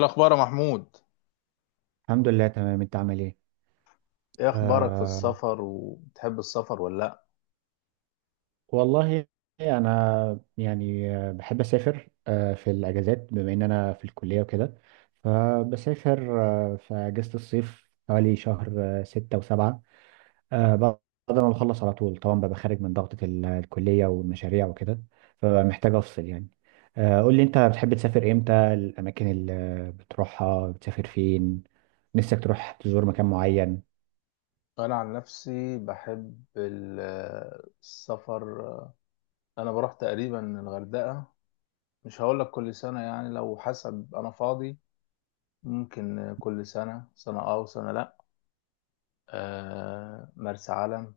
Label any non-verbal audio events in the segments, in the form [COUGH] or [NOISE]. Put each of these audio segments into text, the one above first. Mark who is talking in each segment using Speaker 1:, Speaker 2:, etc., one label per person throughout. Speaker 1: الأخبار يا محمود.
Speaker 2: الحمد لله، تمام. انت عامل ايه؟
Speaker 1: ايه اخبارك في
Speaker 2: آه،
Speaker 1: السفر؟ وبتحب السفر ولا لا؟
Speaker 2: والله، انا يعني، بحب اسافر في الاجازات، بما ان انا في الكليه وكده، فبسافر في اجازه الصيف حوالي شهر 6 و7، بعد ما بخلص على طول، طبعا ببقى خارج من ضغطة الكليه والمشاريع وكده، فمحتاج افصل يعني. قول لي، انت بتحب تسافر امتى؟ الاماكن اللي بتروحها، بتسافر فين؟ نفسك تروح تزور مكان معين؟
Speaker 1: انا عن نفسي بحب السفر. انا بروح تقريبا الغردقة، مش هقول لك كل سنة، يعني لو حسب انا فاضي، ممكن كل سنة سنة اه وسنة لا. مرسى علم.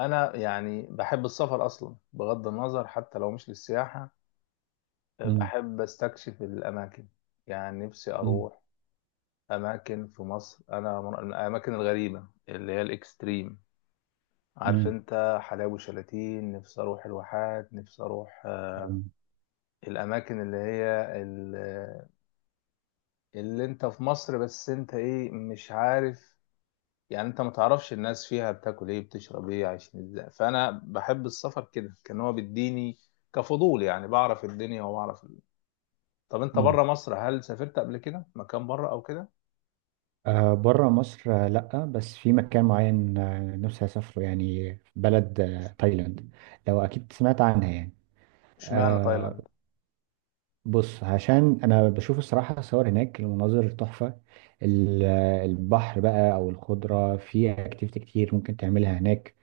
Speaker 1: انا يعني بحب السفر اصلا بغض النظر حتى لو مش للسياحة.
Speaker 2: مم.
Speaker 1: بحب استكشف الاماكن. يعني نفسي
Speaker 2: مم.
Speaker 1: اروح اماكن في مصر، انا من الاماكن الغريبه اللي هي الاكستريم. عارف انت حلاوي وشلاتين؟ نفسي اروح الواحات، نفسي اروح
Speaker 2: مم.
Speaker 1: الاماكن اللي هي ال- اللي انت في مصر بس انت ايه مش عارف. يعني انت ما تعرفش الناس فيها بتاكل ايه، بتشرب ايه، عايشين ازاي. فانا بحب السفر كده، كان هو بيديني كفضول، يعني بعرف الدنيا وبعرف طب انت
Speaker 2: مم.
Speaker 1: بره مصر هل سافرت قبل كده مكان بره او كده؟
Speaker 2: آه، بره مصر، لأ، بس في مكان معين، نفسي أسافره يعني، بلد تايلاند، لو أكيد سمعت عنها يعني.
Speaker 1: اشمعنى
Speaker 2: آه،
Speaker 1: تايلاند؟
Speaker 2: بص، عشان أنا بشوف الصراحة صور هناك، المناظر تحفة. البحر بقى، أو الخضرة، في أكتيفيتي كتير ممكن تعملها هناك.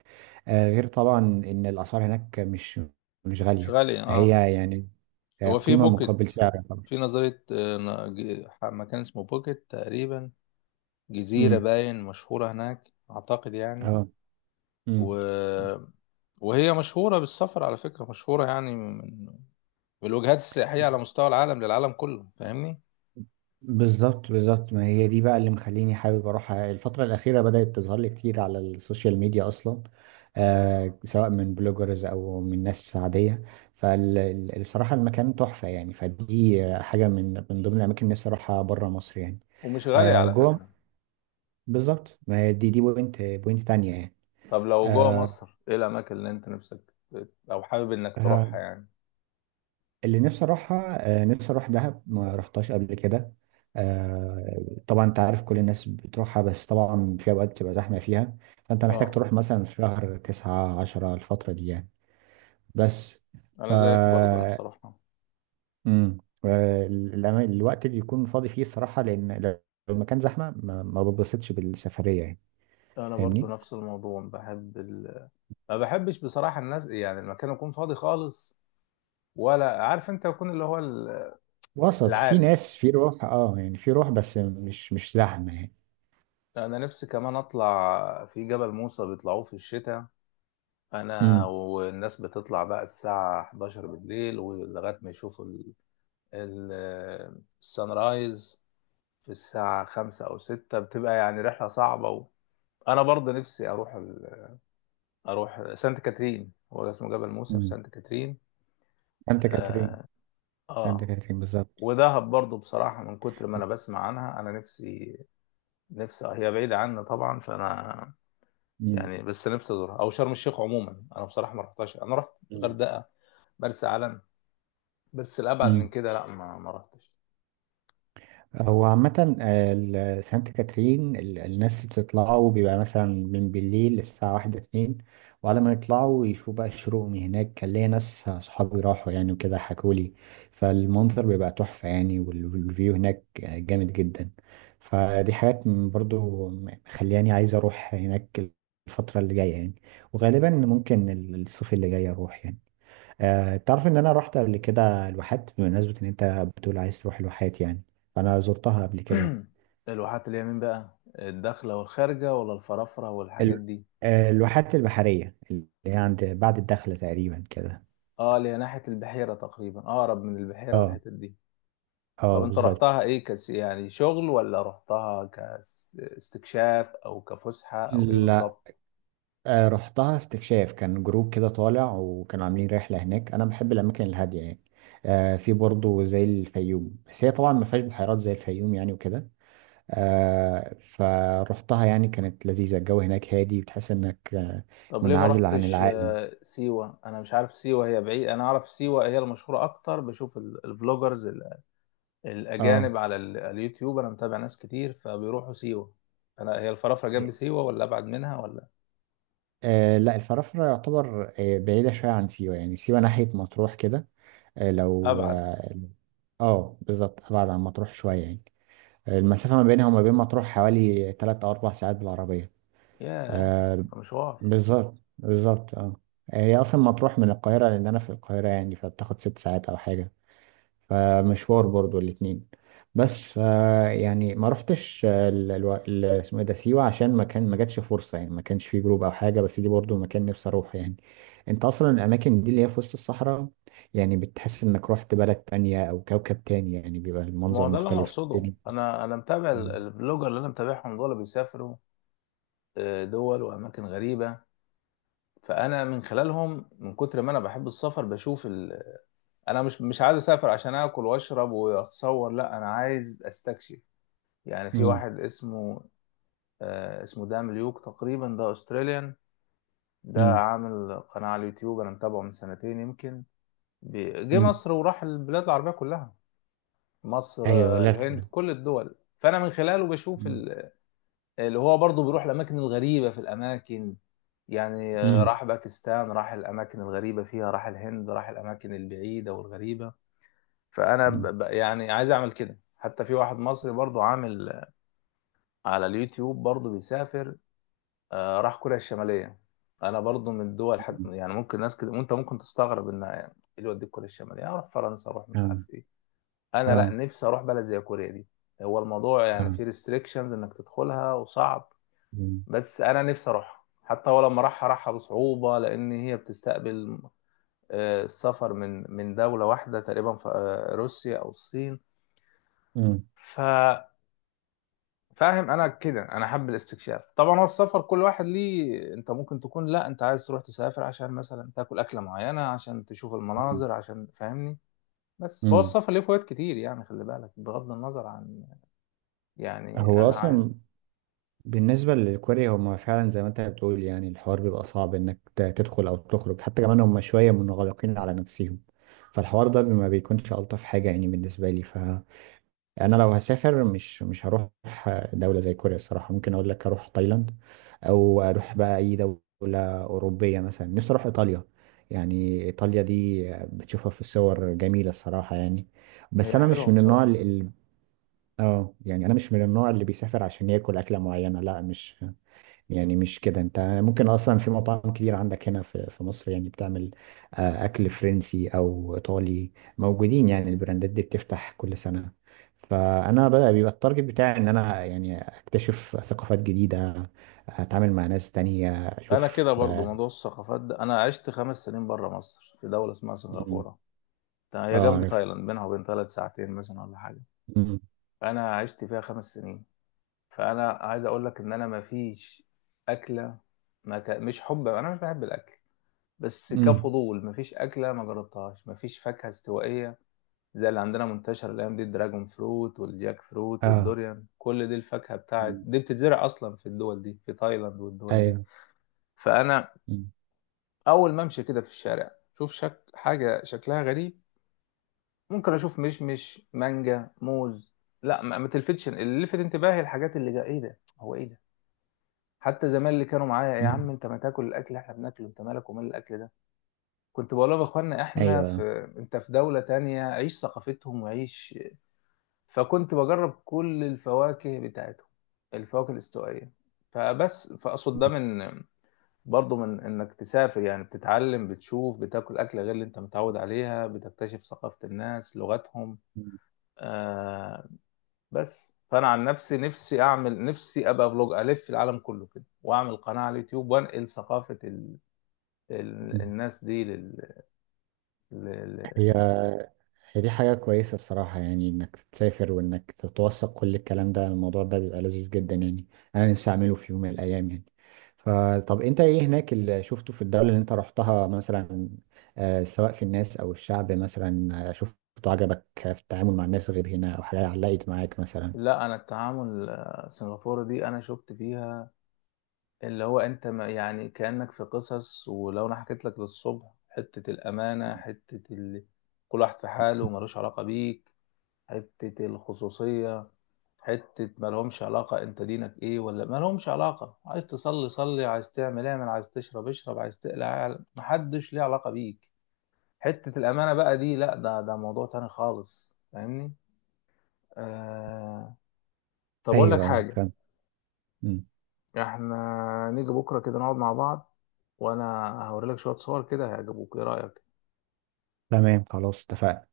Speaker 2: غير طبعا إن الأسعار هناك مش
Speaker 1: مش
Speaker 2: غالية،
Speaker 1: غالي اه.
Speaker 2: فهي يعني
Speaker 1: هو في
Speaker 2: قيمة
Speaker 1: بوكيت،
Speaker 2: مقابل سعر طبعا.
Speaker 1: في نظرية مكان اسمه بوكيت تقريبا، جزيرة
Speaker 2: مم.
Speaker 1: باين مشهورة هناك أعتقد يعني.
Speaker 2: اه.
Speaker 1: و...
Speaker 2: مم.
Speaker 1: وهي مشهورة بالسفر على فكرة، مشهورة يعني من بالوجهات السياحية على مستوى العالم، للعالم كله، فاهمني.
Speaker 2: بالظبط بالظبط، ما هي دي بقى اللي مخليني حابب اروح، الفترة الأخيرة بدأت تظهر لي كتير على السوشيال ميديا أصلا، آه، سواء من بلوجرز أو من ناس عادية. فالصراحة المكان تحفة يعني، فدي حاجة من ضمن الأماكن اللي نفسي أروحها بره مصر يعني.
Speaker 1: ومش غالية
Speaker 2: آه،
Speaker 1: على
Speaker 2: جوه.
Speaker 1: فكرة.
Speaker 2: بالظبط، ما هي دي بوينت تانية يعني.
Speaker 1: طب لو جوه
Speaker 2: آه،
Speaker 1: مصر، إيه الأماكن اللي أنت نفسك أو حابب إنك تروحها يعني؟
Speaker 2: اللي نفسي اروحها، نفسي اروح دهب، ما رحتهاش قبل كده. آه، طبعا انت عارف كل الناس بتروحها، بس طبعا في اوقات بتبقى زحمه فيها، فانت محتاج
Speaker 1: اه.
Speaker 2: تروح مثلا في شهر تسعة، عشرة، الفتره دي يعني. بس ف،
Speaker 1: أنا زيك برضه نفسي أروحها.
Speaker 2: مم. الوقت اللي يكون فاضي فيه الصراحه، لان لو المكان زحمه ما بتبسطش بالسفريه يعني.
Speaker 1: أنا برضه
Speaker 2: فاهمني؟
Speaker 1: نفس الموضوع، بحب ما بحبش بصراحة الناس، يعني المكان يكون فاضي خالص ولا. عارف انت يكون اللي هو
Speaker 2: وسط، في
Speaker 1: العادي.
Speaker 2: ناس، في روح اه يعني، في روح، بس مش زحمه يعني.
Speaker 1: انا نفسي كمان اطلع في جبل موسى، بيطلعوه في الشتاء. انا
Speaker 2: امم.
Speaker 1: والناس بتطلع بقى الساعة 11 بالليل ولغاية ما يشوفوا ال- السان رايز في الساعة 5 او 6، بتبقى يعني رحلة صعبة انا برضه نفسي اروح سانت كاترين، هو اسمه جبل موسى في
Speaker 2: امم.
Speaker 1: سانت كاترين.
Speaker 2: سانت كاترين.
Speaker 1: اه.
Speaker 2: سانت
Speaker 1: آه.
Speaker 2: كاترين بالظبط.
Speaker 1: ودهب برضه بصراحة من كتر ما أنا بسمع عنها، أنا نفسي. نفسي هي بعيدة عني طبعا، فأنا يعني بس نفسي ازورها، او شرم الشيخ. عموما انا بصراحه ما رحتهاش، انا رحت
Speaker 2: مم.
Speaker 1: غردقه، مرسى علم، بس الابعد من
Speaker 2: مم.
Speaker 1: كده لا، ما رحتش.
Speaker 2: هو عامة، سانت كاترين، الناس بتطلعوا بيبقى مثلا من بالليل الساعة واحدة، اتنين، وعلى ما يطلعوا يشوفوا بقى الشروق من هناك. كان ليا ناس صحابي راحوا يعني وكده حكولي، فالمنظر بيبقى تحفة يعني، والفيو هناك جامد جدا. فدي حاجات برضو مخلياني عايز اروح هناك الفترة اللي جاية يعني. وغالبا ممكن الصيف اللي جاي اروح يعني. آه، تعرف ان انا رحت قبل كده الواحات، بمناسبة ان انت بتقول عايز تروح الواحات يعني، فانا زرتها قبل كده.
Speaker 1: [CLEARS THROAT] الواحات اللي هي مين بقى؟ الداخله والخارجه ولا الفرافره والحاجات
Speaker 2: ال-
Speaker 1: دي؟
Speaker 2: الواحات البحرية اللي هي عند بعد الدخلة تقريبا كده.
Speaker 1: اه، اللي هي ناحيه البحيره تقريبا، اقرب من البحيره
Speaker 2: اه.
Speaker 1: والحتت دي. طب
Speaker 2: اه
Speaker 1: انت
Speaker 2: بالظبط.
Speaker 1: رحتها ايه كس، يعني شغل ولا رحتها كاستكشاف او كفسحه، او ايه
Speaker 2: لا،
Speaker 1: بالظبط؟
Speaker 2: رحتها استكشاف، كان جروب كده طالع وكانوا عاملين رحلة هناك. انا بحب الاماكن الهادية يعني. في برضه زي الفيوم، بس هي طبعا ما فيهاش بحيرات زي الفيوم يعني وكده. فرحتها يعني كانت لذيذة، الجو هناك هادي، وتحس انك
Speaker 1: طب ليه ما
Speaker 2: منعزل عن
Speaker 1: رحتش
Speaker 2: العالم.
Speaker 1: سيوه؟ انا مش عارف سيوه هي بعيد، انا اعرف سيوه هي المشهوره اكتر، بشوف الفلوجرز
Speaker 2: اه.
Speaker 1: الأجانب على اليوتيوب. أنا متابع ناس كتير فبيروحوا سيوة. أنا هي الفرافرة جنب سيوة ولا أبعد منها ولا؟
Speaker 2: لا، الفرافرة يعتبر بعيدة شوية عن سيوة، يعني سيوة ناحية مطروح كده. آه، لو
Speaker 1: أبعد.
Speaker 2: اه آه، بالظبط، أبعد عن مطروح شوية يعني. المسافة ما بينها وما بين مطروح حوالي 3 أو 4 ساعات بالعربية.
Speaker 1: ياه،
Speaker 2: آه،
Speaker 1: ده مشوار.
Speaker 2: بالظبط بالظبط اه. هي أصلا مطروح من القاهرة، لأن أنا في القاهرة يعني، فبتاخد 6 ساعات أو حاجة، فمشوار برضو الاتنين. بس ف، يعني ما رحتش اسمه ايه ده، سيوة، عشان ما كان ما جاتش فرصة يعني، ما كانش فيه جروب او حاجة، بس دي برضو مكان نفسي اروح يعني. انت اصلا الاماكن دي اللي هي في وسط الصحراء، يعني بتحس انك رحت بلد تانية او كوكب تاني يعني، بيبقى
Speaker 1: ما
Speaker 2: المنظر
Speaker 1: هو ده اللي أنا
Speaker 2: مختلف
Speaker 1: أقصده،
Speaker 2: تاني.
Speaker 1: أنا متابع
Speaker 2: مم.
Speaker 1: البلوجر اللي أنا متابعهم، دول بيسافروا دول وأماكن غريبة. فأنا من خلالهم، من كتر ما أنا بحب السفر، بشوف أنا مش عايز أسافر عشان آكل وأشرب وأتصور، لا، أنا عايز أستكشف. يعني في
Speaker 2: مم.
Speaker 1: واحد اسمه اسمه دام ليوك تقريبا، ده أستراليان. ده
Speaker 2: مم.
Speaker 1: عامل قناة على اليوتيوب، أنا متابعه من سنتين يمكن. جه
Speaker 2: مم.
Speaker 1: مصر وراح البلاد العربية كلها، مصر،
Speaker 2: ايوه، لا
Speaker 1: الهند،
Speaker 2: فعلا.
Speaker 1: كل الدول. فأنا من خلاله بشوف
Speaker 2: مم.
Speaker 1: اللي هو برضه بيروح الأماكن الغريبة في الأماكن، يعني
Speaker 2: مم.
Speaker 1: راح باكستان، راح الأماكن الغريبة فيها، راح الهند، راح الأماكن البعيدة والغريبة. فأنا
Speaker 2: مم.
Speaker 1: يعني عايز أعمل كده. حتى في واحد مصري برضه عامل على اليوتيوب برضه بيسافر، راح كوريا الشمالية. أنا برضو من الدول، حد
Speaker 2: مم.
Speaker 1: يعني ممكن، ناس كده وأنت ممكن تستغرب إن إيه اللي يوديك كوريا الشمالية، أروح فرنسا، أروح مش
Speaker 2: اه.
Speaker 1: عارف إيه. أنا لأ،
Speaker 2: اه.
Speaker 1: نفسي أروح بلد زي كوريا دي. هو الموضوع يعني
Speaker 2: اه.
Speaker 1: فيه ريستريكشنز إنك تدخلها وصعب،
Speaker 2: مم.
Speaker 1: بس أنا نفسي أروحها. حتى هو لما راحها، راحها بصعوبة، لأن هي بتستقبل السفر من دولة واحدة تقريبا، في روسيا أو الصين.
Speaker 2: مم.
Speaker 1: فاهم، انا كده انا حابب الاستكشاف. طبعا هو السفر كل واحد ليه، انت ممكن تكون لا، انت عايز تروح تسافر عشان مثلا تاكل اكله معينه، عشان تشوف
Speaker 2: مم.
Speaker 1: المناظر، عشان فاهمني. بس فهو
Speaker 2: مم.
Speaker 1: السفر ليه فوائد كتير يعني، خلي بالك، بغض النظر عن، يعني
Speaker 2: هو
Speaker 1: انا
Speaker 2: اصلا
Speaker 1: عايز.
Speaker 2: بالنسبة للكوري، هما فعلا زي ما انت بتقول يعني، الحوار بيبقى صعب انك تدخل او تخرج، حتى كمان هما شوية منغلقين على نفسهم، فالحوار ده ما بيكونش ألطف حاجة يعني بالنسبة لي. فأنا لو هسافر، مش هروح دولة زي كوريا الصراحة. ممكن أقول لك أروح تايلاند، أو أروح بقى أي دولة أوروبية، مثلا نفسي أروح إيطاليا. يعني إيطاليا دي بتشوفها في الصور جميلة الصراحة يعني. بس
Speaker 1: هي
Speaker 2: أنا مش
Speaker 1: حلوه
Speaker 2: من النوع
Speaker 1: بصراحه.
Speaker 2: اللي اه، يعني انا مش من النوع اللي بيسافر عشان ياكل اكله معينه، لا، مش يعني، مش كده. انت ممكن اصلا في مطاعم كتير عندك هنا في مصر يعني بتعمل اكل فرنسي او ايطالي، موجودين يعني، البراندات دي بتفتح كل سنة. فانا بقى بيبقى التارجت بتاعي ان انا يعني اكتشف ثقافات جديدة، اتعامل مع ناس تانية،
Speaker 1: انا
Speaker 2: اشوف
Speaker 1: كده برضو،
Speaker 2: اه.
Speaker 1: موضوع الثقافات ده، انا عشت خمس سنين بره مصر في دوله اسمها
Speaker 2: مم.
Speaker 1: سنغافوره. ده هي
Speaker 2: آه،
Speaker 1: جنب
Speaker 2: عارف.
Speaker 1: تايلاند، بينها وبين تايلاند ساعتين مثلا ولا حاجه.
Speaker 2: مم.
Speaker 1: فانا عشت فيها خمس سنين. فانا عايز اقول لك ان انا ما فيش اكله، ما ك... مش حب، انا مش بحب الاكل بس
Speaker 2: مم.
Speaker 1: كفضول، ما فيش اكله ما جربتهاش، ما فيش فاكهه استوائيه زي اللي عندنا منتشر الايام دي، الدراجون فروت والجاك فروت
Speaker 2: اه.
Speaker 1: والدوريان، كل دي الفاكهه بتاعت
Speaker 2: مم.
Speaker 1: دي بتتزرع اصلا في الدول دي، في تايلاند والدول دي.
Speaker 2: ايوه.
Speaker 1: فانا
Speaker 2: مم.
Speaker 1: اول ما امشي كده في الشارع، شوف حاجه شكلها غريب، ممكن اشوف مشمش مانجا موز لا، ما تلفتش. اللي لفت انتباهي الحاجات اللي جا، ايه ده، هو ايه ده؟ حتى زمان اللي كانوا معايا، يا
Speaker 2: مم.
Speaker 1: عم انت ما تاكل الاكل اللي احنا بناكله، انت مالك ومال الاكل ده، كنت بقول لهم يا اخوانا احنا
Speaker 2: ايوه.
Speaker 1: في، انت في دولة تانية عيش ثقافتهم وعيش. فكنت بجرب كل الفواكه بتاعتهم، الفواكه الاستوائية. فبس فاقصد ده من، برضه من انك تسافر، يعني بتتعلم، بتشوف، بتاكل اكله غير اللي انت متعود عليها، بتكتشف ثقافة الناس، لغتهم.
Speaker 2: مم.
Speaker 1: آه بس فانا عن نفسي اعمل، نفسي ابقى فلوج الف العالم كله كده، واعمل قناه على اليوتيوب، وانقل ثقافه الناس دي لل...
Speaker 2: هي هي دي حاجة كويسة الصراحة يعني، إنك تسافر وإنك تتوثق كل الكلام ده، الموضوع ده بيبقى لذيذ جدا يعني. أنا نفسي أعمله في يوم من الأيام يعني. فطب أنت إيه هناك اللي شفته في الدولة اللي أنت رحتها مثلا، سواء في الناس أو الشعب مثلا، شفته عجبك في التعامل مع الناس غير هنا، أو حاجة علقت معاك مثلا؟
Speaker 1: لا، انا التعامل السنغافوري دي انا شفت فيها اللي هو، انت ما يعني كأنك في قصص، ولو انا حكيت لك للصبح حتة الامانة، حتة كل واحد في حاله وملوش علاقة بيك، حتة الخصوصية، حتة ما لهمش علاقة انت دينك ايه ولا، ما لهمش علاقة، عايز تصلي صلي، عايز تعمل اعمل، عايز تشرب اشرب، عايز تقلع اعلع. محدش ليه علاقة بيك. حتة الامانة بقى دي، لا، ده موضوع تاني خالص، فاهمني. آه، طب اقول لك
Speaker 2: أيوه
Speaker 1: حاجه،
Speaker 2: فاهم. مم.
Speaker 1: احنا نيجي بكره كده نقعد مع بعض، وانا هوري لك شويه صور كده هيعجبوك، ايه رايك؟
Speaker 2: تمام، خلاص اتفقنا.